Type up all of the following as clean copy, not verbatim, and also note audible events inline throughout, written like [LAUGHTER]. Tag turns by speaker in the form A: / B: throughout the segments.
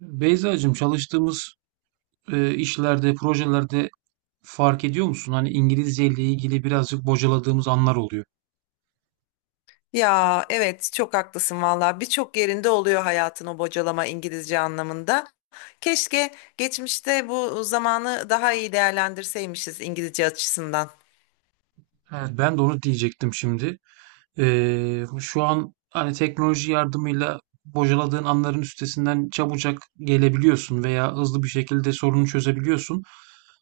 A: Beyzacığım çalıştığımız işlerde, projelerde fark ediyor musun? Hani İngilizce ile ilgili birazcık bocaladığımız anlar oluyor.
B: Ya evet çok haklısın valla birçok yerinde oluyor hayatın o bocalama İngilizce anlamında. Keşke geçmişte bu zamanı daha iyi değerlendirseymişiz İngilizce açısından.
A: Evet. Ben de onu diyecektim şimdi. Şu an hani teknoloji yardımıyla bocaladığın anların üstesinden çabucak gelebiliyorsun veya hızlı bir şekilde sorunu çözebiliyorsun.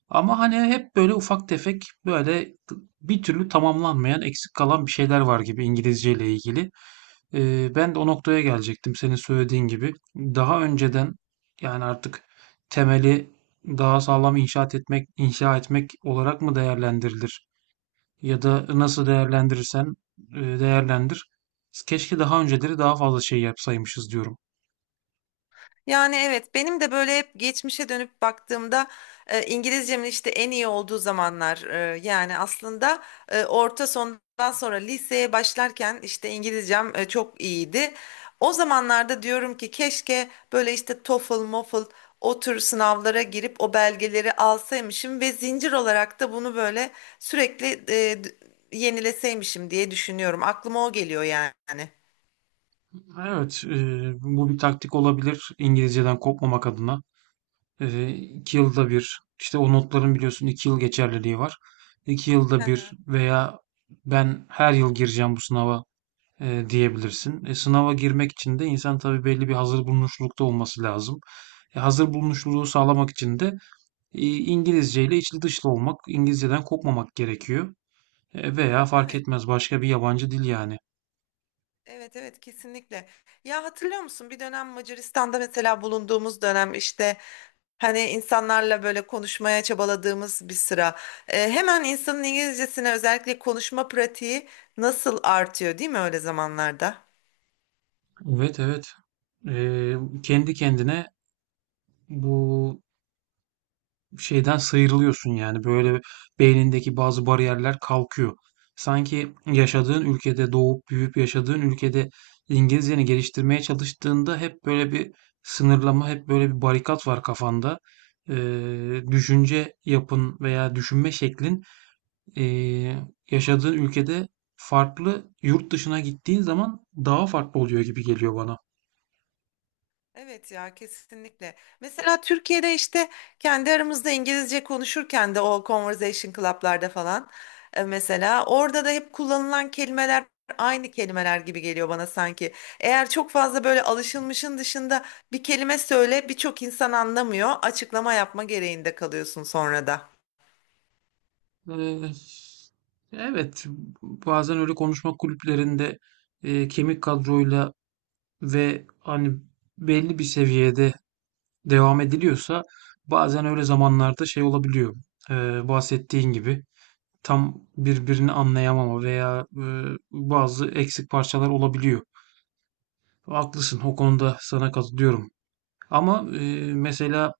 A: Ama hani hep böyle ufak tefek böyle bir türlü tamamlanmayan eksik kalan bir şeyler var gibi İngilizce ile ilgili. Ben de o noktaya gelecektim senin söylediğin gibi. Daha önceden yani artık temeli daha sağlam inşaat etmek, inşa etmek olarak mı değerlendirilir? Ya da nasıl değerlendirirsen değerlendir. Keşke daha önceleri daha fazla şey yapsaymışız diyorum.
B: Yani evet benim de böyle hep geçmişe dönüp baktığımda İngilizcemin işte en iyi olduğu zamanlar yani aslında orta sondan sonra liseye başlarken işte İngilizcem çok iyiydi. O zamanlarda diyorum ki keşke böyle işte TOEFL, MOFL o tür sınavlara girip o belgeleri alsaymışım ve zincir olarak da bunu böyle sürekli e, d- yenileseymişim diye düşünüyorum. Aklıma o geliyor yani.
A: Evet, bu bir taktik olabilir İngilizceden kopmamak adına. İki yılda bir, işte o notların biliyorsun iki yıl geçerliliği var. İki
B: Hı
A: yılda bir
B: hı.
A: veya ben her yıl gireceğim bu sınava diyebilirsin. Sınava girmek için de insan tabii belli bir hazır bulunuşlukta olması lazım. Hazır bulunuşluluğu sağlamak için de İngilizce ile içli dışlı olmak, İngilizceden kopmamak gerekiyor. Veya fark
B: Evet.
A: etmez başka bir yabancı dil yani.
B: Evet, evet, kesinlikle. Ya hatırlıyor musun bir dönem Macaristan'da mesela bulunduğumuz dönem işte hani insanlarla böyle konuşmaya çabaladığımız bir sıra. Hemen insanın İngilizcesine özellikle konuşma pratiği nasıl artıyor değil mi öyle zamanlarda?
A: Evet, evet. E, Kendi kendine bu şeyden sıyrılıyorsun yani böyle beynindeki bazı bariyerler kalkıyor. Sanki yaşadığın ülkede doğup büyüyüp yaşadığın ülkede İngilizceni geliştirmeye çalıştığında hep böyle bir sınırlama, hep böyle bir barikat var kafanda. Düşünce yapın veya düşünme şeklin ee, yaşadığın ülkede farklı, yurt dışına gittiğin zaman daha farklı oluyor gibi geliyor bana.
B: Evet ya kesinlikle. Mesela Türkiye'de işte kendi aramızda İngilizce konuşurken de o conversation club'larda falan mesela orada da hep kullanılan kelimeler aynı kelimeler gibi geliyor bana sanki. Eğer çok fazla böyle alışılmışın dışında bir kelime söyle birçok insan anlamıyor. Açıklama yapma gereğinde kalıyorsun sonra da.
A: Ee, evet, bazen öyle konuşma kulüplerinde kemik kadroyla ve hani belli bir seviyede devam ediliyorsa bazen öyle zamanlarda şey olabiliyor. Bahsettiğin gibi tam birbirini anlayamama veya bazı eksik parçalar olabiliyor. Haklısın, o konuda sana katılıyorum. Ama mesela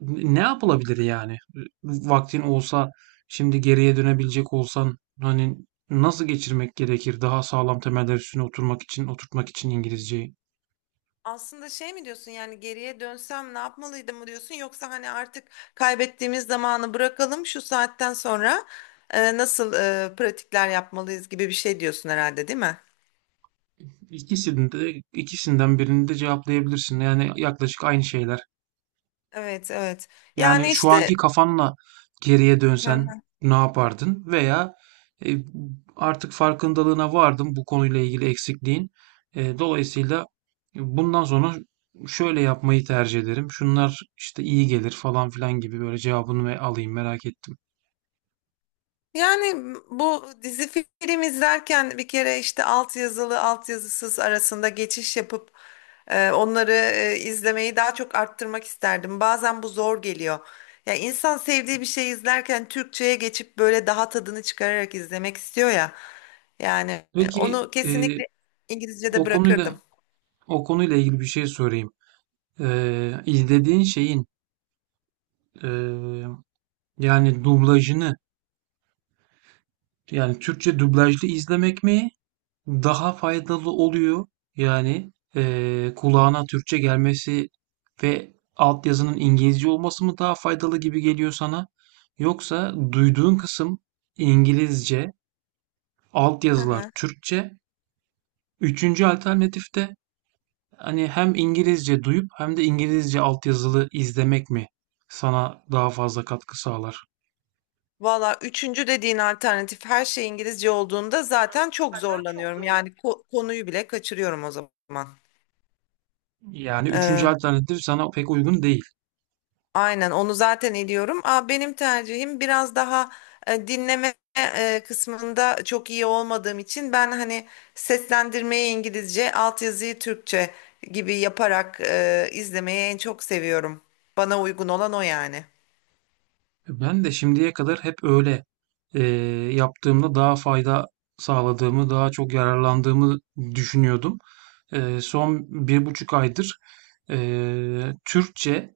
A: ne yapılabilir yani? Vaktin olsa, şimdi geriye dönebilecek olsan hani nasıl geçirmek gerekir daha sağlam temeller üstüne oturmak için, oturtmak için İngilizceyi?
B: Aslında şey mi diyorsun yani geriye dönsem ne yapmalıydım mı diyorsun yoksa hani artık kaybettiğimiz zamanı bırakalım şu saatten sonra nasıl pratikler yapmalıyız gibi bir şey diyorsun herhalde değil mi?
A: İkisinde, ikisinden birini de cevaplayabilirsin. Yani yaklaşık aynı şeyler.
B: Evet, evet,
A: Yani
B: yani
A: şu
B: işte
A: anki kafanla geriye dönsen ne yapardın? Veya e, artık farkındalığına vardın bu konuyla ilgili eksikliğin. Dolayısıyla bundan sonra şöyle yapmayı tercih ederim. Şunlar işte iyi gelir falan filan gibi böyle cevabını ve alayım merak ettim.
B: yani bu dizi film izlerken bir kere işte altyazılı altyazısız arasında geçiş yapıp onları izlemeyi daha çok arttırmak isterdim. Bazen bu zor geliyor. Ya insan sevdiği bir şey izlerken Türkçe'ye geçip böyle daha tadını çıkararak izlemek istiyor ya. Yani
A: Peki
B: onu kesinlikle İngilizce'de
A: o
B: bırakırdım.
A: konuyla o konuyla ilgili bir şey sorayım. İzlediğin şeyin e, yani dublajını yani Türkçe dublajlı izlemek mi? Daha faydalı oluyor. Yani, kulağına Türkçe gelmesi ve altyazının İngilizce olması mı daha faydalı gibi geliyor sana? Yoksa duyduğun kısım İngilizce,
B: Hı
A: altyazılar
B: hı.
A: Türkçe, üçüncü alternatif de, hani, hem İngilizce duyup hem de İngilizce altyazılı izlemek mi sana daha fazla katkı sağlar?
B: Valla üçüncü dediğin alternatif her şey İngilizce olduğunda zaten çok zorlanıyorum. Yani konuyu bile kaçırıyorum o zaman.
A: Yani üçüncü alternatif sana pek uygun değil.
B: Aynen onu zaten ediyorum. Aa, benim tercihim biraz daha dinleme kısmında çok iyi olmadığım için ben hani seslendirmeyi İngilizce, altyazıyı Türkçe gibi yaparak izlemeyi en çok seviyorum. Bana uygun olan o yani.
A: Ben de şimdiye kadar hep öyle eee, yaptığımda daha fayda sağladığımı, daha çok yararlandığımı düşünüyordum. Son bir buçuk aydır Türkçe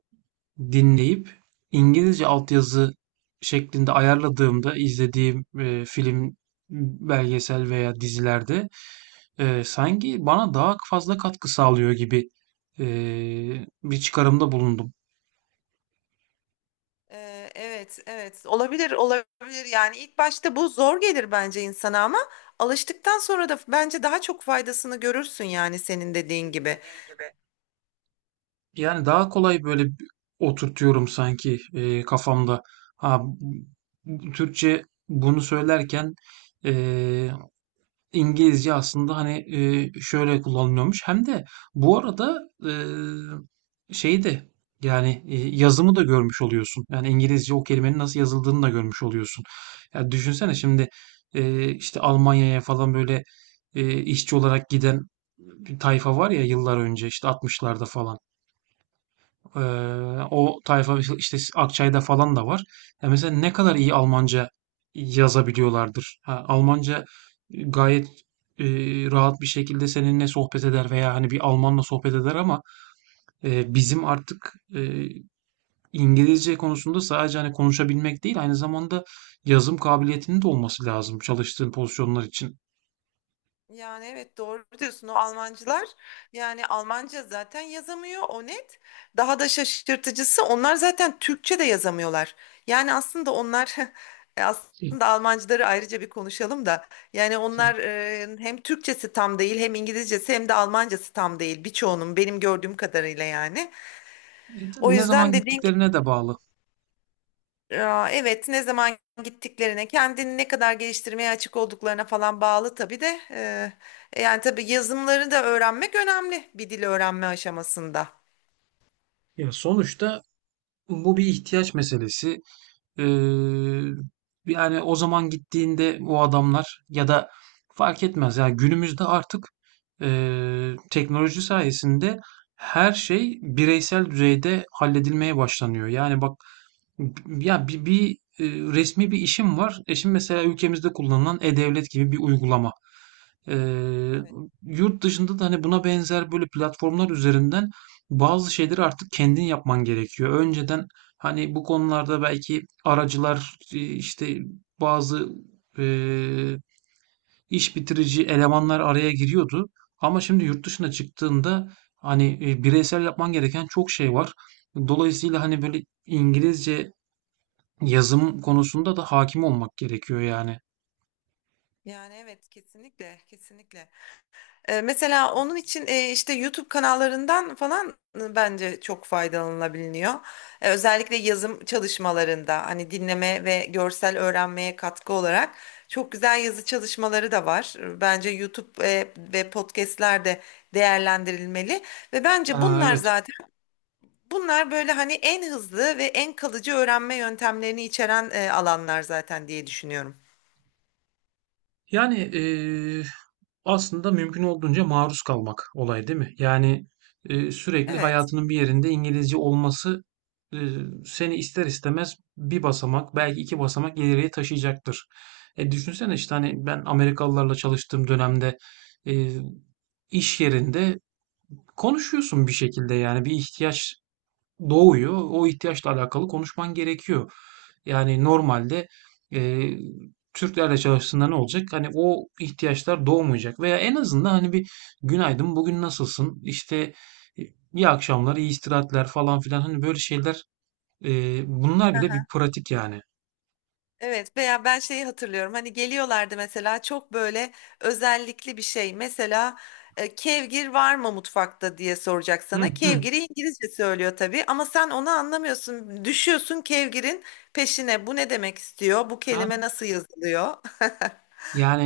A: dinleyip İngilizce altyazı şeklinde ayarladığımda izlediğim, film, belgesel veya dizilerde, sanki bana daha fazla katkı sağlıyor gibi, bir çıkarımda bulundum.
B: Evet, evet. Olabilir, olabilir. Yani ilk başta bu zor gelir bence insana ama alıştıktan sonra da bence daha çok faydasını görürsün yani senin dediğin gibi.
A: Yani daha kolay böyle oturtuyorum sanki, kafamda. Ha, Türkçe bunu söylerken, eee İngilizce aslında hani şöyle kullanılıyormuş. Hem de bu arada e, şey de yani yazımı da görmüş oluyorsun. Yani İngilizce o kelimenin nasıl yazıldığını da görmüş oluyorsun. Ya düşünsene şimdi işte Almanya'ya falan böyle işçi olarak giden bir tayfa var ya yıllar önce işte 60'larda falan. Ee, O tayfa işte Akçay'da falan da var. Ya mesela ne kadar iyi Almanca yazabiliyorlardır. Ha, Almanca gayet e, rahat bir şekilde seninle sohbet eder veya hani bir Almanla sohbet eder ama bizim artık İngilizce konusunda sadece hani konuşabilmek değil aynı zamanda yazım kabiliyetinin de olması lazım çalıştığın pozisyonlar için.
B: Yani evet doğru diyorsun o Almancılar yani Almanca zaten yazamıyor o net. Daha da şaşırtıcısı onlar zaten Türkçe de yazamıyorlar. Yani aslında onlar [LAUGHS]
A: E,
B: aslında Almancıları ayrıca bir konuşalım da yani onlar hem Türkçesi tam değil hem İngilizcesi hem de Almancası tam değil birçoğunun benim gördüğüm kadarıyla yani. O
A: tabii ne
B: yüzden
A: zaman
B: dediğin
A: gittiklerine de bağlı.
B: ya, evet ne zaman gittiklerine, kendini ne kadar geliştirmeye açık olduklarına falan bağlı tabii de. Yani tabii yazımları da öğrenmek önemli bir dil öğrenme aşamasında.
A: Ya sonuçta bu bir ihtiyaç meselesi. Ee, Yani o zaman gittiğinde o adamlar ya da fark etmez. Yani günümüzde artık teknoloji sayesinde her şey bireysel düzeyde halledilmeye başlanıyor. Yani bak ya e, resmi bir işim var. E şimdi mesela ülkemizde kullanılan e-devlet gibi bir uygulama. Eee,
B: Evet.
A: Yurt dışında da hani buna benzer böyle platformlar üzerinden bazı şeyleri artık kendin yapman gerekiyor. Önceden hani bu konularda belki aracılar işte bazı eee, iş bitirici elemanlar araya giriyordu. Ama şimdi yurt dışına çıktığında hani bireysel yapman gereken çok şey var. Dolayısıyla hani böyle İngilizce yazım konusunda da hakim olmak gerekiyor yani.
B: Yani evet, kesinlikle kesinlikle. Mesela onun için işte YouTube kanallarından falan bence çok faydalanılabiliyor. Özellikle yazım çalışmalarında hani dinleme ve görsel öğrenmeye katkı olarak çok güzel yazı çalışmaları da var. Bence YouTube ve podcastler de değerlendirilmeli ve bence
A: Aa,
B: bunlar
A: evet.
B: zaten bunlar böyle hani en hızlı ve en kalıcı öğrenme yöntemlerini içeren alanlar zaten diye düşünüyorum.
A: Yani aslında mümkün olduğunca maruz kalmak olay değil mi? Yani sürekli
B: Evet.
A: hayatının bir yerinde İngilizce olması e, seni ister istemez bir basamak belki iki basamak ileriye taşıyacaktır. Düşünsene işte hani ben Amerikalılarla çalıştığım dönemde e, iş yerinde konuşuyorsun bir şekilde yani bir ihtiyaç doğuyor. O ihtiyaçla alakalı konuşman gerekiyor. Yani normalde e, Türklerle çalıştığında ne olacak? Hani o ihtiyaçlar doğmayacak veya en azından hani bir günaydın bugün nasılsın? İşte e, iyi akşamlar, iyi istirahatler falan filan hani böyle şeyler e, bunlar bile bir pratik yani.
B: Evet veya ben şeyi hatırlıyorum hani geliyorlardı mesela çok böyle özellikli bir şey mesela kevgir var mı mutfakta diye soracak
A: Hı
B: sana,
A: hı.
B: kevgiri İngilizce söylüyor tabii ama sen onu anlamıyorsun, düşüyorsun kevgirin peşine, bu ne demek istiyor, bu
A: Ha?
B: kelime nasıl yazılıyor?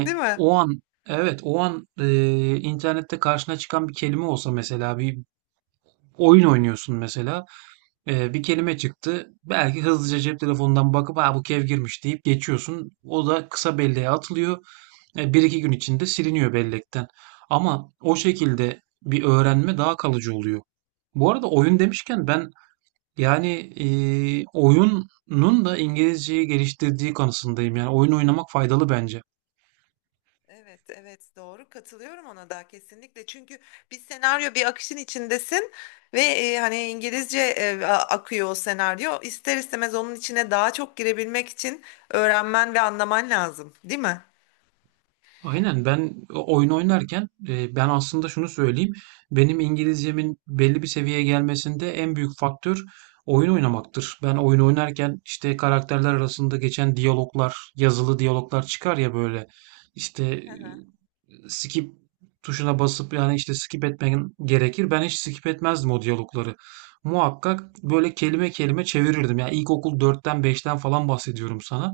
B: [LAUGHS] Değil mi?
A: o an evet o an internette karşına çıkan bir kelime olsa mesela bir oyun oynuyorsun mesela bir kelime çıktı. Belki hızlıca cep telefonundan bakıp ha bu kev girmiş deyip geçiyorsun. O da kısa belleğe atılıyor. Bir iki gün içinde siliniyor bellekten. Ama o şekilde bir öğrenme daha kalıcı oluyor. Bu arada oyun demişken ben yani e, oyunun da İngilizceyi geliştirdiği kanısındayım. Yani oyun oynamak faydalı bence.
B: Evet, evet, doğru katılıyorum ona da kesinlikle. Çünkü bir senaryo bir akışın içindesin ve hani İngilizce akıyor o senaryo. İster istemez onun içine daha çok girebilmek için öğrenmen ve anlaman lazım, değil mi?
A: Aynen ben oyun oynarken ben aslında şunu söyleyeyim. Benim İngilizcemin belli bir seviyeye gelmesinde en büyük faktör oyun oynamaktır. Ben oyun oynarken işte karakterler arasında geçen diyaloglar, yazılı diyaloglar çıkar ya böyle. İşte
B: Hı hı.
A: skip tuşuna basıp yani işte skip etmen gerekir. Ben hiç skip etmezdim o diyalogları. Muhakkak böyle kelime kelime çevirirdim. Yani ilkokul dörtten beşten falan bahsediyorum sana.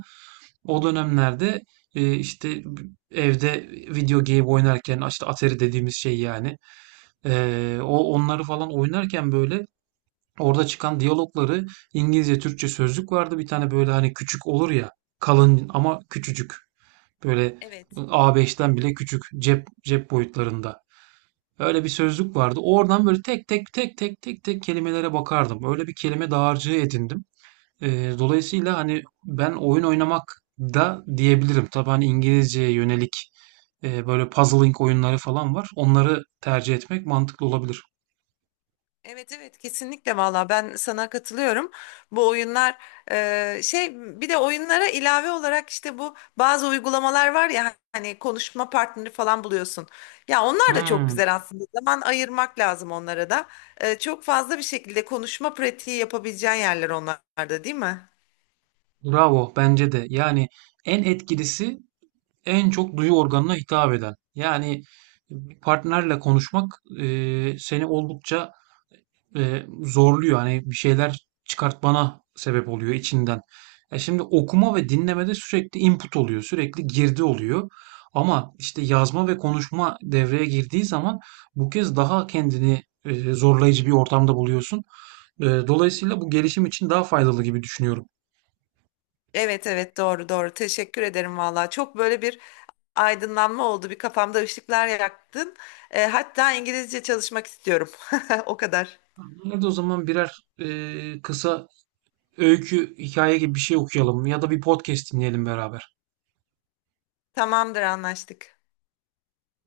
A: O dönemlerde işte evde video game oynarken işte Atari dediğimiz şey yani o onları falan oynarken böyle orada çıkan diyalogları İngilizce Türkçe sözlük vardı bir tane böyle hani küçük olur ya kalın ama küçücük böyle
B: Evet.
A: A5'ten bile küçük cep boyutlarında öyle bir sözlük vardı oradan böyle tek tek kelimelere bakardım öyle bir kelime dağarcığı edindim. Dolayısıyla hani ben oyun oynamak da diyebilirim tabii hani İngilizceye yönelik böyle puzzling oyunları falan var. Onları tercih etmek mantıklı olabilir.
B: Evet, evet, kesinlikle valla ben sana katılıyorum. Bu oyunlar e, şey bir de oyunlara ilave olarak işte bu bazı uygulamalar var ya hani konuşma partneri falan buluyorsun. Ya onlar da çok
A: Hmm,
B: güzel aslında. Zaman ayırmak lazım onlara da. Çok fazla bir şekilde konuşma pratiği yapabileceğin yerler onlarda değil mi?
A: bravo bence de. Yani en etkilisi en çok duyu organına hitap eden. Yani bir partnerle konuşmak seni oldukça zorluyor. Hani bir şeyler çıkartmana sebep oluyor içinden. Ya şimdi okuma ve dinlemede sürekli input oluyor, sürekli girdi oluyor. Ama işte yazma ve konuşma devreye girdiği zaman bu kez daha kendini zorlayıcı bir ortamda buluyorsun. Dolayısıyla bu gelişim için daha faydalı gibi düşünüyorum.
B: Evet, evet, doğru doğru, teşekkür ederim valla. Çok böyle bir aydınlanma oldu, bir kafamda ışıklar yaktın. Hatta İngilizce çalışmak istiyorum. [LAUGHS] O kadar.
A: Hadi o zaman birer kısa öykü, hikaye gibi bir şey okuyalım ya da bir podcast dinleyelim beraber.
B: Tamamdır, anlaştık.